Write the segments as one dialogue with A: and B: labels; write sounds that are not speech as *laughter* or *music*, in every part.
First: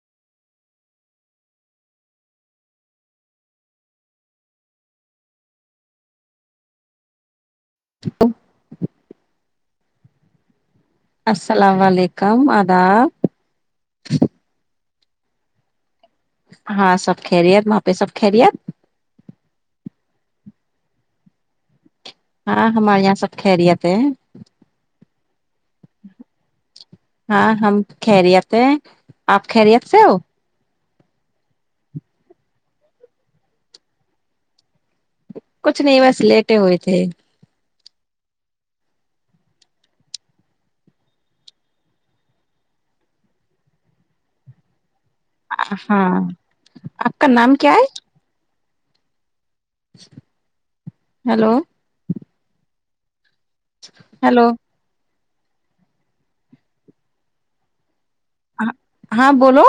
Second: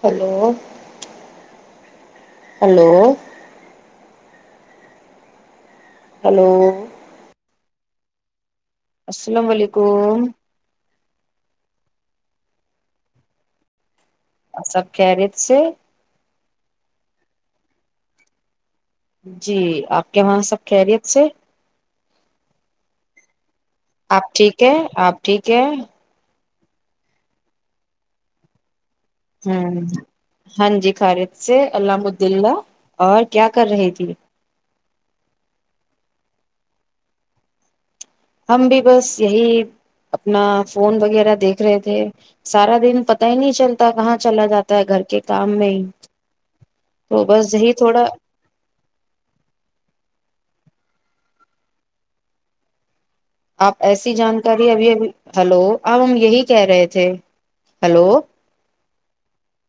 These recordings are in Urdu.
A: ہیلو ہلو ہلو
B: تو *unintelligible*
A: السلام علیکم
B: السلام علیکم ادا
A: سب کیریت سے
B: ہاں سب کہ رہی ہےت وہاں پہ سب کہ رہی ہےت
A: جی آپ کے وہاں سب خیریت سے
B: ہاں ہمارے یہاں سب خریت
A: آپ ٹھیک ہے آپ ٹھیک ہے
B: ہم خیریت ہیں ٹھیک آپ خیریت سے ہو
A: خیرت سے الم الدلہ اور کیا کر رہی تھی
B: کچھ نہیں بس لیٹے ہوئے تھے
A: ہم بھی بس یہی اپنا فون وغیرہ دیکھ رہے تھے سارا دن پتا ہی نہیں چلتا کہاں چلا جاتا ہے گھر ٹھیک ہے کام نہیں
B: ہاں آپ
A: تو
B: کا
A: بس
B: نام
A: یہی تھوڑا
B: ہلو
A: اپ ایسی جانکاری ابھی ہیلو اب ہم یہی کہہ رہے تھے
B: ہاں بولو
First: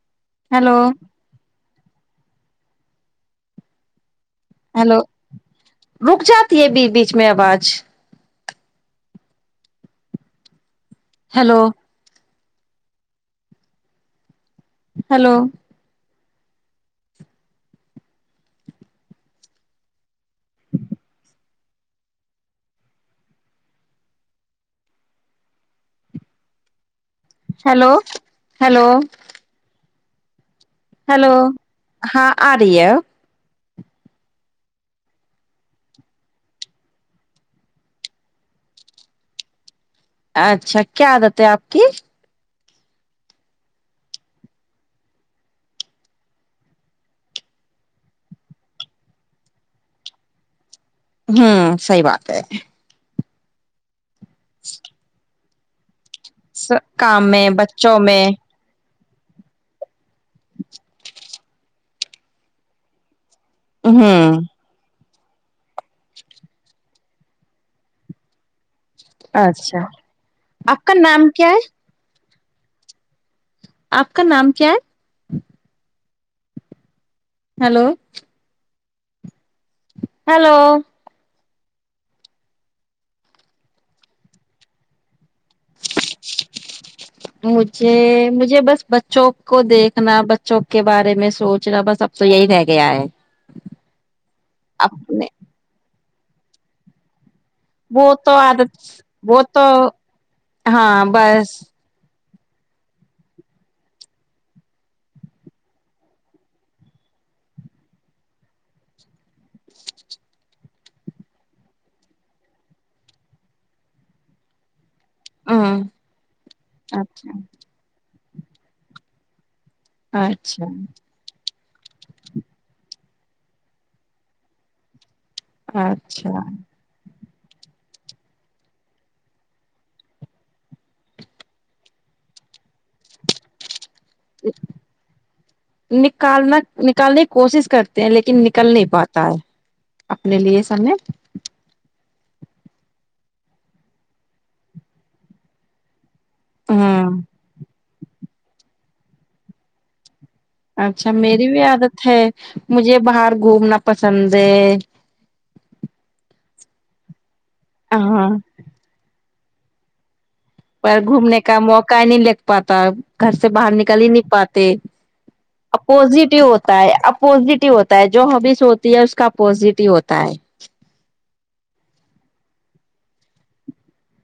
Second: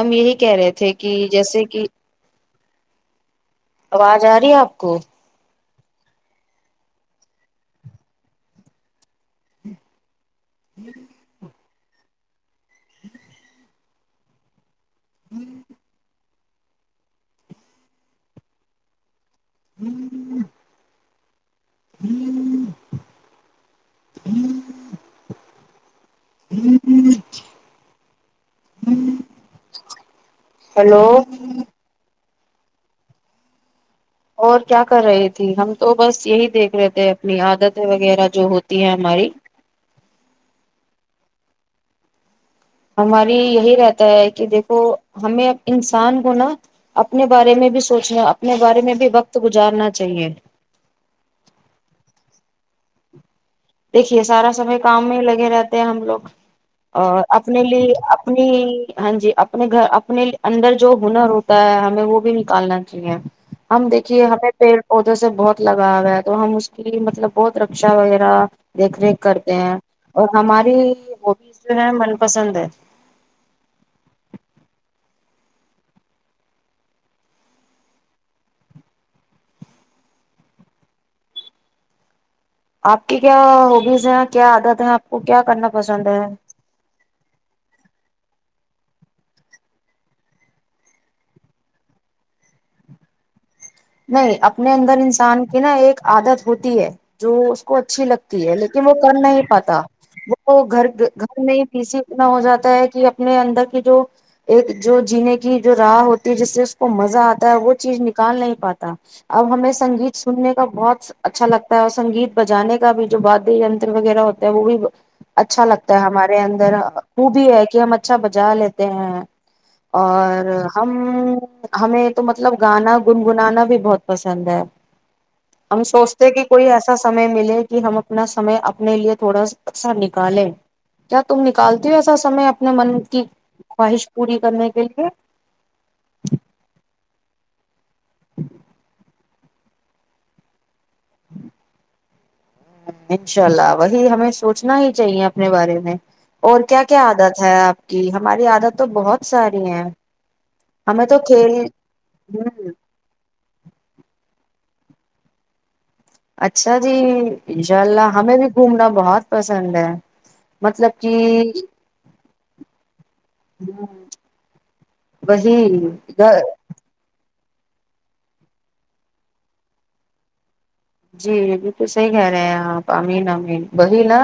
A: امیر کہہ رہے
B: ہیلو
A: تھے کہ جیسے کہ آواز اء رہی *unintelligible*
B: ہیلو رک جاتی ہے بیچ میں اب اج
A: *unintelligible*
B: hello hello
A: *unintelligible* *unintelligible*
B: hello hello
A: hello
B: hello ہاں اڈیو
A: اور کیا کر رہے تھے ہم تو بس یہی دیکھ رہے تھے اپنی عادت وغیرہ جو ہوتی ہے ہماری
B: اچھا کیا بات ہے اپ کی
A: ہماری یہی رہتا ہے کہ دیکھو ہمیں انسان کو نا اپنے بارے میں بھی سوچنا اپنے بارے میں بھی وقت گزارنا چاہیے
B: ہوں سحی بات ہے
A: سارا کام میں لگے رہتے ہم لوگ اور
B: کام میں
A: اپنے لیے
B: بچوں میں
A: اپنی ہاں جی اپنے گھر اپنے اندر جو ہنر ہوتا ہے ہمیں وہ بھی نکالنا چاہیے ہم دیکھیے
B: ہوں
A: ہمیں پیڑ پودوں سے بہت لگاؤ ہے تو ہم اس کی مطلب بہت رکشا وغیرہ دیکھ ریکھ کرتے ہیں
B: اچھا
A: اور ہماری
B: آپ کا نام کیا
A: ہوبیز جو ہے م پسند ہے۔
B: آپ کا نام کیا ہے۔ ہلو۔ ہیلو۔
A: آپ کی کیا ہوبیز ہیں کیا عادت ہیں آپ کو کیا کرنا پسند ہے۔
B: مجھے مجھے بس بچوں کو دیکھنا بچوں کے بارے میں سوچنا بس اب تو یہی رہ گیا ہے۔
A: نہیں اپنے اندر انسان کی نا ایک‌۔ عادت ہوتی ہے۔ جو اس کو اچھی
B: وہ تو
A: لگتی ہے لیکن
B: عادت
A: وہ کر نہیں
B: تو
A: پاتا وہ گھر
B: ہاں
A: گھر
B: بس
A: نہیں پیسی۔ اتنا ہو جاتا ہے کہ اپنے اندر کی جو ایک جو جینے کی جو راہ ہوتی ہے جس سے اس کو مزہ آتا ہے وہ چیز نکال نہیں پاتی۔ اب ہمیں سنگیت سننے کا بہت اچھا لگتا ہے اور سنگیت بجانے کا بھی جو وادینتر وغیرہ ہوتے ہے وہ بھی۔ اچھا
B: ہوں
A: لگتا ہے ہمارے اندر وہ
B: اچھا
A: بھی ہے کہ ہم اچھا بجا لیتے ہیں۔ اور
B: اچھا
A: ہم۔ ہمیں تو مطلب گانا گنگنانا۔ بھی بہت پسند ہے۔ ہم سوچتے ہیں
B: اچھا
A: کہ کوئی ایسا۔ سمیں ملے کہ ہم اپنا سمے اپنے لیے تھوڑا سا اکثر نکالیں کیا تم نکالتے ہو ایسا سمے۔ اپنے من کی خواہش پوری کرنے کے لیے۔
B: نکالنا نکالنے کی کوشش کر۔ تے ہے لیکن نکل نہیں پاتا ہے۔ اپنے لیے سمے۔
A: انشاء اللہ وہی ہمیں سوچنا ہی چاہیے اپنے بارے میں۔ اور کیا کیا
B: ہوں
A: عادت ہے آپ۔ جی ہماری عادت تو بہت ساری ہیں۔ ہمیں
B: اچھا
A: تو
B: میری بھی
A: کھیل
B: عادت ہے
A: ہ
B: مجھے باہر گھومنا۔ پسند ہے‌۔
A: اچھا جی۔ انشاء اللہ ہمیں بھی گھومنا بہت۔ پسند ہے۔ مطلب
B: پر گھومنے کا
A: کہ
B: موقع ہی نہیں لگ پاتا گھر سے باہر نکل ہی نہیں پاتے
A: وہی
B: اپوزٹ ہی ہوتا ہے اپوزٹ۔ ہی ہوتا ہے جو ہبیز ہوتی ہے اس کا پزیٹیو ہوتا ہے۔
A: جی یہ بالکل صحیح کہہ رہے ہیں آپ امین امین وہی نا۔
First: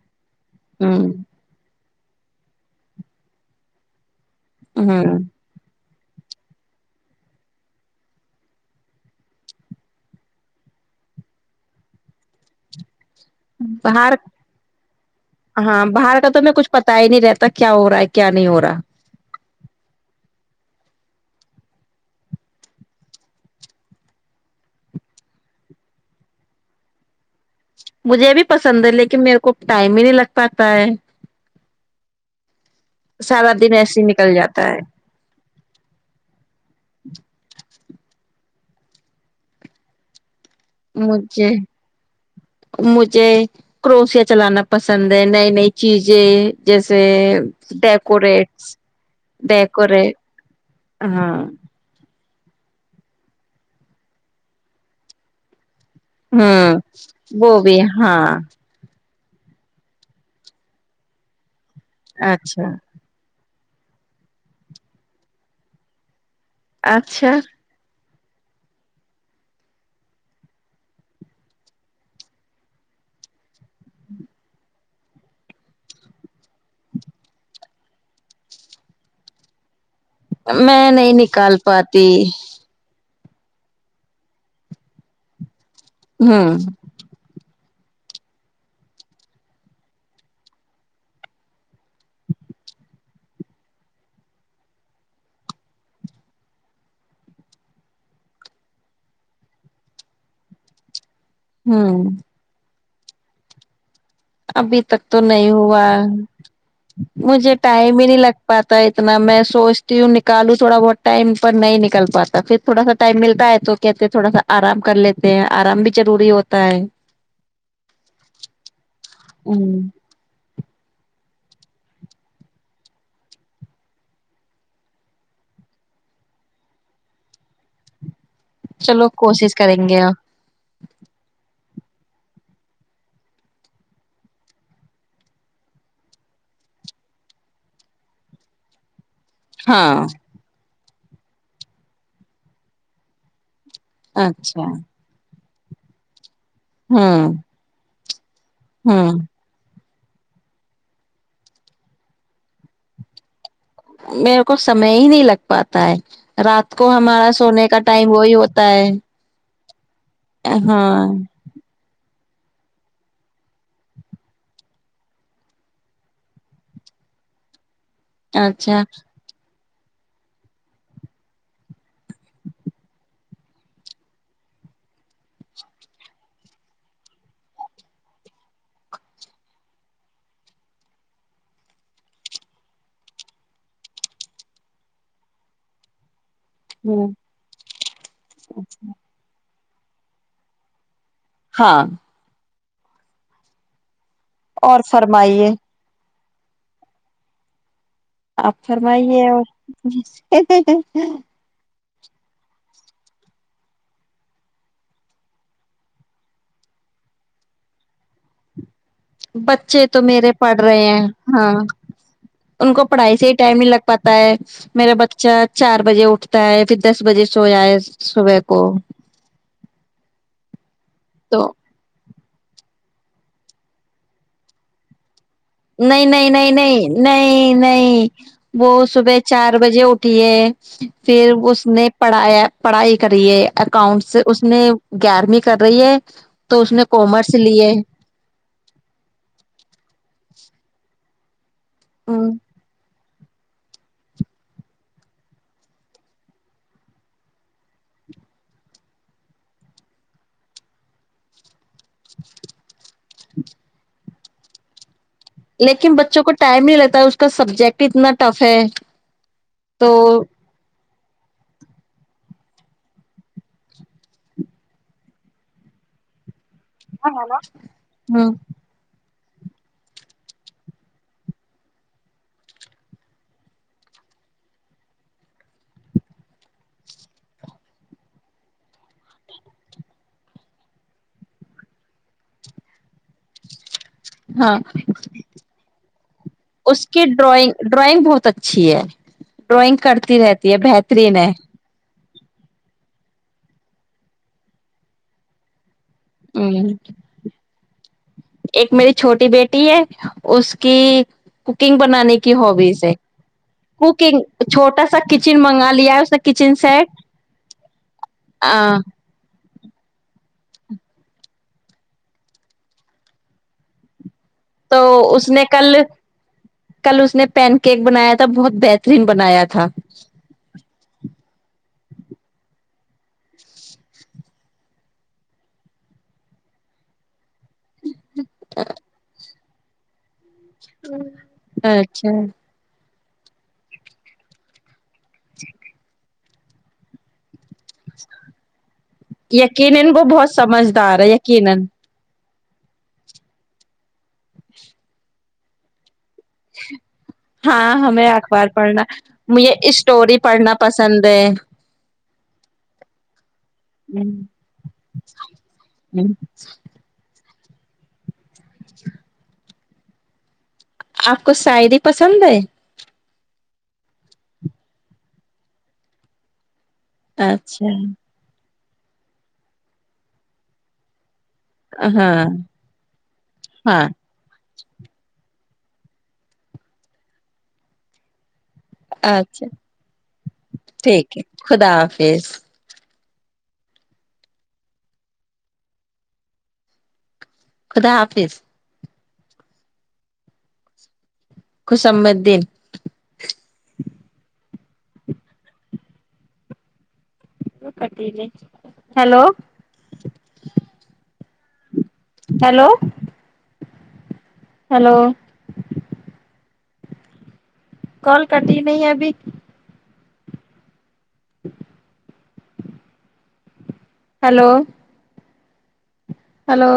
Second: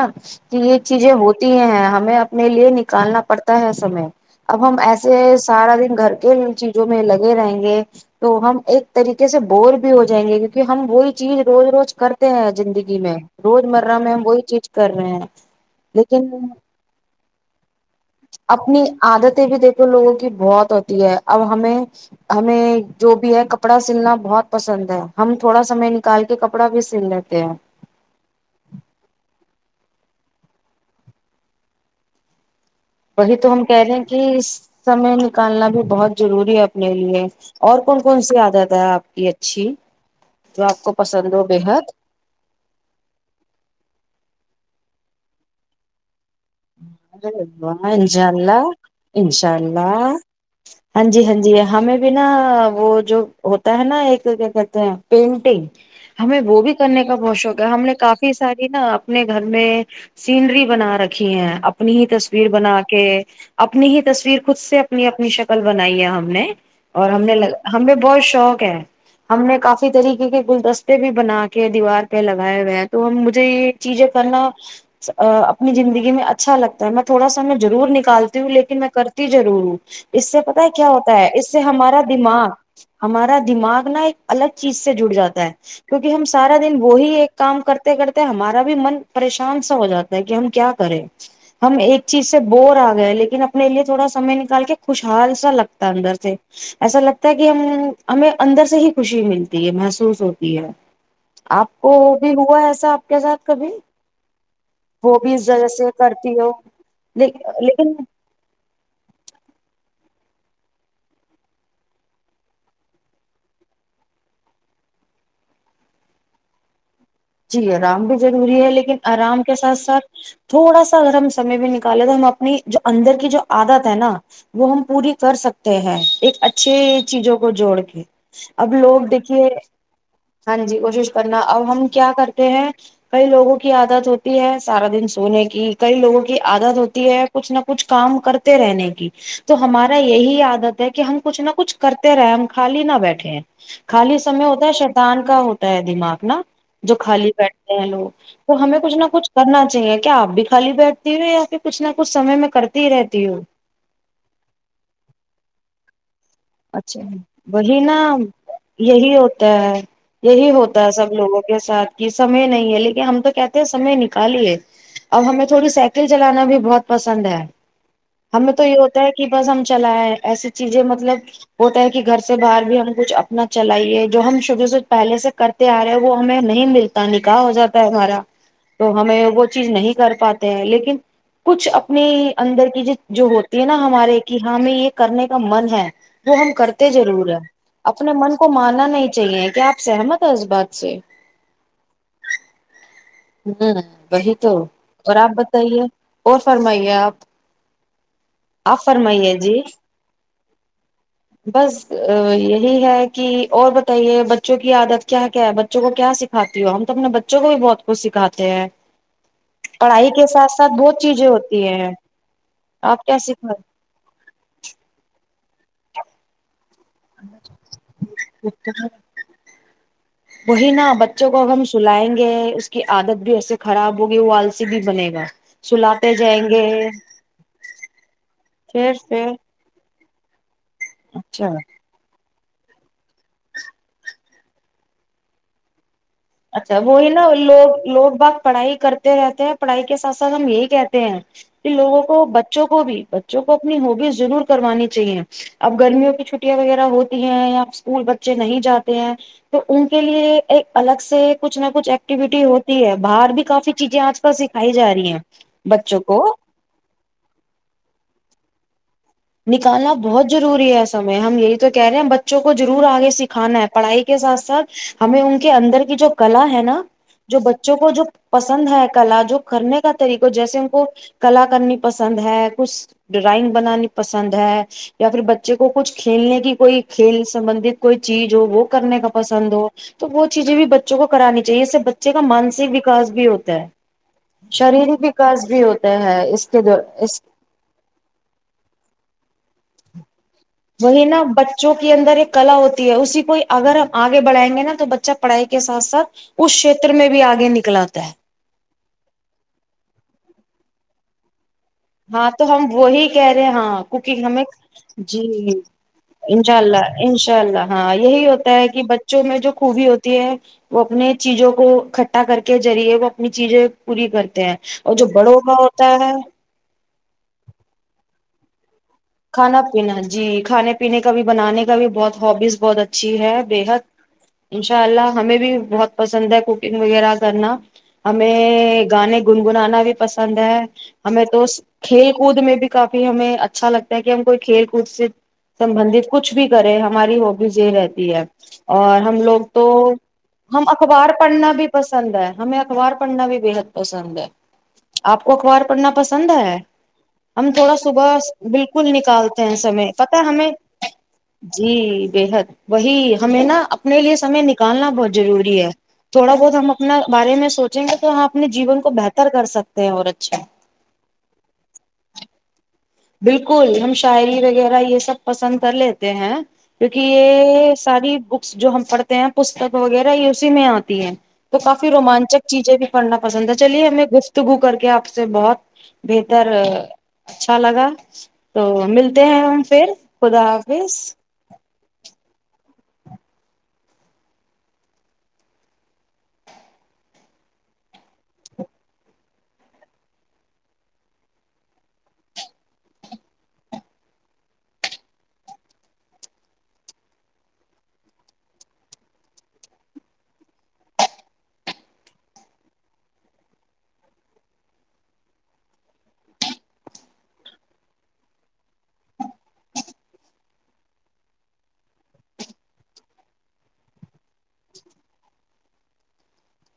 A: کہ یہ چیزیں
B: ہوں
A: ہوتی ہیں۔ ہمیں اپنے لیے نکالنا پڑتا ہے سمے۔ اب ہم
B: ہوں
A: ایسے سارا دن۔ گھر کے چیزوں میں لگے رہیں گے تو ہم ایک طریقے سے بور بھی ہو جائیں گے کیونکہ ہم وہی چیز۔ روز روز کرتے ہیں زندگی میں۔ روزمرہ میں
B: باہر
A: ہم وہی چیز کر رہے ہیں
B: ہاں باہر
A: لیکن
B: کا تو میں کچھ پتا ہی نہیں رہتا کیا ہو رہا ہے کیا نہیں ہو رہا
A: اپنی عادتیں بھی دیکھو لوگوں کی بہت ہوتی اب ہمیں ہمیں جو بھی ہے کپڑا سلنا بہت پسند ہے ہم تھوڑا سمے نکال کے کپڑا بھی سل لیتے ہیں
B: مجھے بھی پسند ہے لیکن میرے کو ٹائم ہی نہیں لگ پاتا ہے
A: وہی
B: سارا
A: تو ہم
B: دن
A: کہہ رہے
B: ایسے
A: ہیں
B: ہی
A: کہ
B: نکل جاتا ہے
A: سمے نکالنا بھی بہت ضروری ہے اپنے لیے اور کون کون سی آتی دادا آپ کی اچھی جو آپ کو پسند ہو
B: مجھے
A: بےحد
B: مجھے کروسیا چلانا پسند سند ہے نئی نئی چیز ج جیسے
A: ارے واہ انشاء
B: ڈیکورٹ
A: اللہ انشاء
B: ڈیکور
A: اللہ
B: ہاں
A: ن وہ جو ہوتا ہے نا ایک کیا کہتے ہیں پینٹنگ ہمیں وہ
B: ہوں
A: بھی کرنے کا بہت شوق
B: وہ
A: ہے
B: بھی
A: ہم نے
B: ہاں
A: کافی ساری نا اپنے گھر میں سینری بنا رکھ رکھی ہیں اپنی ہی تصویر
B: اچھا
A: بنا کے اپنی ہی تصویر خود سے اپنی اپنی شکل بنائی ہے ہم نے اور ہم
B: اچھا
A: نے لگ ہم نے بہت شوق ہے ہم نے کافی طریقے کے گلدستے بھی بنا کے دیوار پہ لگائے ہوئے ہیں تو ہم مجھے یہ چیزیں کرنا اپنی زندگی اچھا لگتا ہے میں تھوڑا سا میں ضرور نکالتی ہوں لیکن میں کرتیضرور ہوں اس سے پتا ہے کیا
B: میں نہیں
A: ہوتا ہے اس
B: نکال
A: سے ہمارا
B: پاتی
A: دماغ ہمارا دماغ نا ایک الگ چیز سے جڑ جاتا ہے کیونکہ ہم سارا
B: ہوں
A: دن وہی ایک کام کرتے کرتے ہمارا بھی من پریشان سا ہو جاتا ہے کہ ہم کیا کرے ہم ایک چیز سے بور آ گئے لیکن اپنے لیے تھوڑا سمے نکال کے خوشحال سا لگتا ہے اندر سے ایسا لگتا ہے کہ ہم ہمیں اندر سے ہی خوشی ملتی ہے محسوس ہوتی ہے آپ کو
B: ہوں
A: بھی ہوا ایسا کے ساتھ کبھی
B: ابھی تک تو
A: وہ بھی اس
B: نہیں
A: وجہ
B: ہو
A: سے کرتی ہو
B: مجھے
A: لیکن
B: ٹائم ہی نہیں لگ پاتا اتنا میں سوچ سچتی نکالوں تھوڑا بہت ٹائم پر نہیں نکل پاتا پھر تھوڑا سا ٹائم ملتا ہے تو کہتے تھوڑا سا آرام کر لیتے ہیں آرام بھی ضروری ہوتا ہے
A: جی آرام بھی ضروری ہے لیکن آرام کے ساتھ
B: ہوں
A: ساتھ تھوڑا سا اگر ہم سمے بھی نکالیں تو ہم اپنی اندر کی جو عادت ہے نا وہ ہم پوری کر سکتے ہیں ایک اچھی چیزوں کو جوڑ کے اب لوگ
B: چلو
A: دیکھیے
B: کوشش کریں گے آپ۔
A: ہاں جی کوشش کرنا اب ہم کیا کرتے ہیں کئی لوگوں کی عادت ہوتی ہے سارا دن سونے کی کئی لوگوں کی عادت ہوتی ہے کچھ نہ کچھ کام کرتے رہنے کی تو ہمارا
B: ہاں
A: یہی عادت ہے کہ کہ ہم کچھ نہ کچھ کرتے رہے ہم خالی نہ بیٹھے ہیں خالی سمے
B: اچھا
A: ہوتا ہے شدان کا ہوتا ہے دماغ نا جو خالی
B: ہوں
A: بیٹھتے ہیں لوگ تو ہمیں کچھ نہ
B: ہوں
A: کچھ کرنا چاہیے کیا آپ بھی خالی بیٹھتی ہو یا پھر کچھ نہ کچھ سمے میں کرتی ہی رہتی ہ
B: میرے کو سمے ہی نہیں لگ پاتا ہے رات کو
A: اچھا
B: ہمارا سونے
A: وہی
B: کا
A: نا
B: ٹائم وہی ہوتا ہے
A: یہی ہوتا ہے یہی ہوتا ہے
B: ہاں
A: سب لوگوں کے ساتھ یہ سمے نہیں ہے لیکن ہم تو کہتے ہیں سمے نکالیے ا ہمیں تھوڑی سائیکل چلانا بھی بہت پسند ہے ہمیں تو یہ
B: اچھا
A: ہوتا ہے کہ بس ہم چلا ہے ایسی چیزیں مطلب ہوتا ہے کہ گھر سے باہر بھی ہم کچھ اپنا چلائیے جو ہم شروع سے پہلے سے کرتے آ رہے وہ ہمیں نہیں ملتا نکاح ہو جاتا ہے ہمارا تو ہمیں وہ چیز نہیں کر پاتے ہیں لیکن کچھ اپنے اندر کی جو جو ہوتی ہے نا ہمارے کہ ہمیں یہ کرنے کا من ہے وہ ہم کرتے
B: ہوں
A: ضرور ہے اپنے من کو ماننا نہیں چاہیے کہ آپ سہمت تھا اس بات سے
B: ہاں
A: ہوں وہی تو اور آپ بتائیے اور فرمائیے آپ
B: آپ فرمائیے اور
A: ا یہی ہے کہ اور بتائیے بچوں کی عادت کیا کیا ہے بچوں کو کیا سکھاتی ہو ہم تو اپنے بچوں کو بھی بہت کو سکھاتے ہیں
B: بچے تو
A: پڑھائی کے
B: میرے
A: ساتھ
B: پڑھ
A: ساتھ
B: رہے
A: بہت
B: ہیں
A: چیزیں
B: ہاں
A: ہوتی ہیں
B: ان کو
A: آپ
B: پڑھائی
A: کیا
B: سے ہی ٹائم نہیں
A: سکھا
B: لگ پاتا ہے میرا بچہ چار بجے اٹھتا ہے پھر دس بجے سو جائے صبح کو
A: بوہ نا بچوں کو ا
B: تو
A: ہم سلائیں گے کہ اس کی عادت بھی ایسے خراب ہوگی وہ آلسی بھی بنے گا
B: نہیں
A: سلاتے
B: نہیں
A: جائیں
B: نہیں
A: گے
B: نہیں نہیں نہیں وہ
A: پھر
B: صبح
A: پھر
B: چار بجے اٹ ھ ے پھر
A: اچھا
B: اس نے پڑھایا پڑھائی کری ہے اکاؤنٹ سے اس میں گیارہویں کر رہی ہے تو اس
A: اچھا
B: نے
A: وہی نا
B: کامرس لی ہے
A: لوگ لوگ باگ پڑھائی کرتے رہتے ہیں پڑھائی کے ساتھ ساتھ ہم یہی کہتے ہیں لوگوں کو
B: ہوں
A: بچوں کو بھی بچوں کو اپنی ہوبیز ضرور کروانی چاہیے اب گرمیوں کی چھٹیاں وغیرہ ہوتی ہیں یا اسکول بچے نہیں جاتے ہیں تو ان کے لیے ایک الگ۔ سے کچھ نہ۔ کچھ ایکٹیویٹی ہوتی ہے۔ باہر بھی کافی چیزیں آج کل سکھائی ج رہی ہیں۔
B: لیکن بچوں کو ٹائم نہیں لگتا اس کا سبجیکٹ اتنا۔ ٹف ہے۔ تو
A: نکالنا بہت ضروری ہے۔ ہم یہی تو کہہ رہے ہیں ہم بچوں کو ضرور آگے سکھانا ہے پڑھائی کے ساتھ سات ہمیں ان کے اندر کی جو کلا ہے۔ نا جو بچوں کو جو
B: ہ
A: پسند ہے کلا جو۔ کرنے کا طریقہ جیسے ہم کو کلا کرنی پسند ہے کچھ ڈرائنگ بنانی۔ پسند ہے یا پھر بچے کو کچھ کھیلنے کی کوئی کھیل سبندت کوئی چیز ہو وہ کرنے کا پسند ہو تو وہ چیزیں بھی بچوں کو کرانی چاہیے اس سے بچے کا مانسک وکاس بھی ہوتا ہے۔
B: ہاں
A: شاریرک وکاس بھی ہوتا ہے کے
B: اس کی ڈرائنگ ڈرائنگ بہت اچھی ہے۔ ڈرائنگ کرتی رہتی۔ ہے
A: وہی
B: بہترین
A: نا
B: ہے
A: بچوں کے اندر ایک۔ کلا ہوتی ہے اسی کو اگر ہم آگے بڑائیں گے نا تو بچہ پڑھائی کے۔ ساتھ ساتھ اس
B: یوہ
A: شیتر میں بھی آگے نکلاتا ہے
B: ایک میری چھوٹی بیٹی ہے اس کی۔ *inaudible* بنانے
A: ہاں
B: کی
A: تو ہم
B: ہابیز ہے
A: وہی کہہ رہے ہاں کوکنگ ہمیں
B: چھوٹا سا
A: جی
B: کچن منگا لیا ہے اس نے کچن
A: انشاء اللہ
B: سیٹ
A: انشاء اللہ ہاں یہی ہوتا ہے کہ بچوں میں جو۔ خوبی ہوتی ہے وہ اپنے چیزوں کو اکٹھا کر کے ذریعے وہ اپنی چیزیں پوری کر۔
B: تو
A: اور جو
B: اس
A: بڑوں
B: نے
A: کا
B: کل
A: ہوتا ہے۔
B: کل اس نے پین کیک بنایا تھا بہت بیسٹ۔
A: کھانا پینا جی کھانے پینے کا بھی بنانے۔ بھی بہت ہابیز بہت اچھی ہے بےحد انشاء اللہ ہمیں بھی بہت پسند ہے کوکنگ وغیرہ۔ کرنا ہمیں گانے۔ گنگنا بھی پسند ہے۔ پسند ہے ہمیں تو کھیل
B: اچھا
A: کود میں بھی کافی۔ ہمیں اچھا لگتا۔ تا کہ ہم کوی کھیل۔ سے سبندھت کچھ بھی کرے ہماری۔ جے رہتی ہے اور ہم لوگ تو
B: یقینا وہ بہت
A: ہم
B: سمجھدار ہے
A: اخبار پڑھنا
B: یقینا
A: بھی پسند ہے۔ ہمیں اخبار پڑھنا بھی بےحد پسند ہے آپ کو اخبار پڑھنا۔ پسند ہے ہم
B: ہاں
A: تھوڑا
B: ہمیں
A: صبح
B: اخبار
A: بالکل۔
B: پڑھنا
A: نکالتے
B: مجھے
A: ہیں سمے پتہ
B: اسٹوری پڑھنا پسند ہے۔
A: بے حد وہی ہمیں نا اپنے لیے سمے نکالنا بہت ضروری ہے تھوڑا بہت ہم اپنا بارے میں سوچیں گے تو ہم اپنے جیون کو بہتر کر سکتے ہیں اور اچھا
B: آپ کو شاعری پسند ہے
A: بالکل ہم شاعری وغیرہ یہ سب پسند کر لیتے ہیں کیونکہ یہ
B: اچھا
A: ساری جو ہم پڑھتے ہیں پستک وغیرہ یہ اسی میں آتی ہے تو کافی
B: ہاں
A: روومانچک چیزیں بھی کرنا پسند ہے
B: ہاں
A: چلیے ہمیں گفتگو کر کے آپ سے بہت بہترچ سالگا تو ملتے ہیں
B: اچھا
A: ہم پھر خدا حافظ
B: ٹھیک ہے خدا حافظ خدا حافظ خسمدین ہلو ہیلو ہیلو کال کرتی نہیں ابھی *inaudible* ہلو ہلو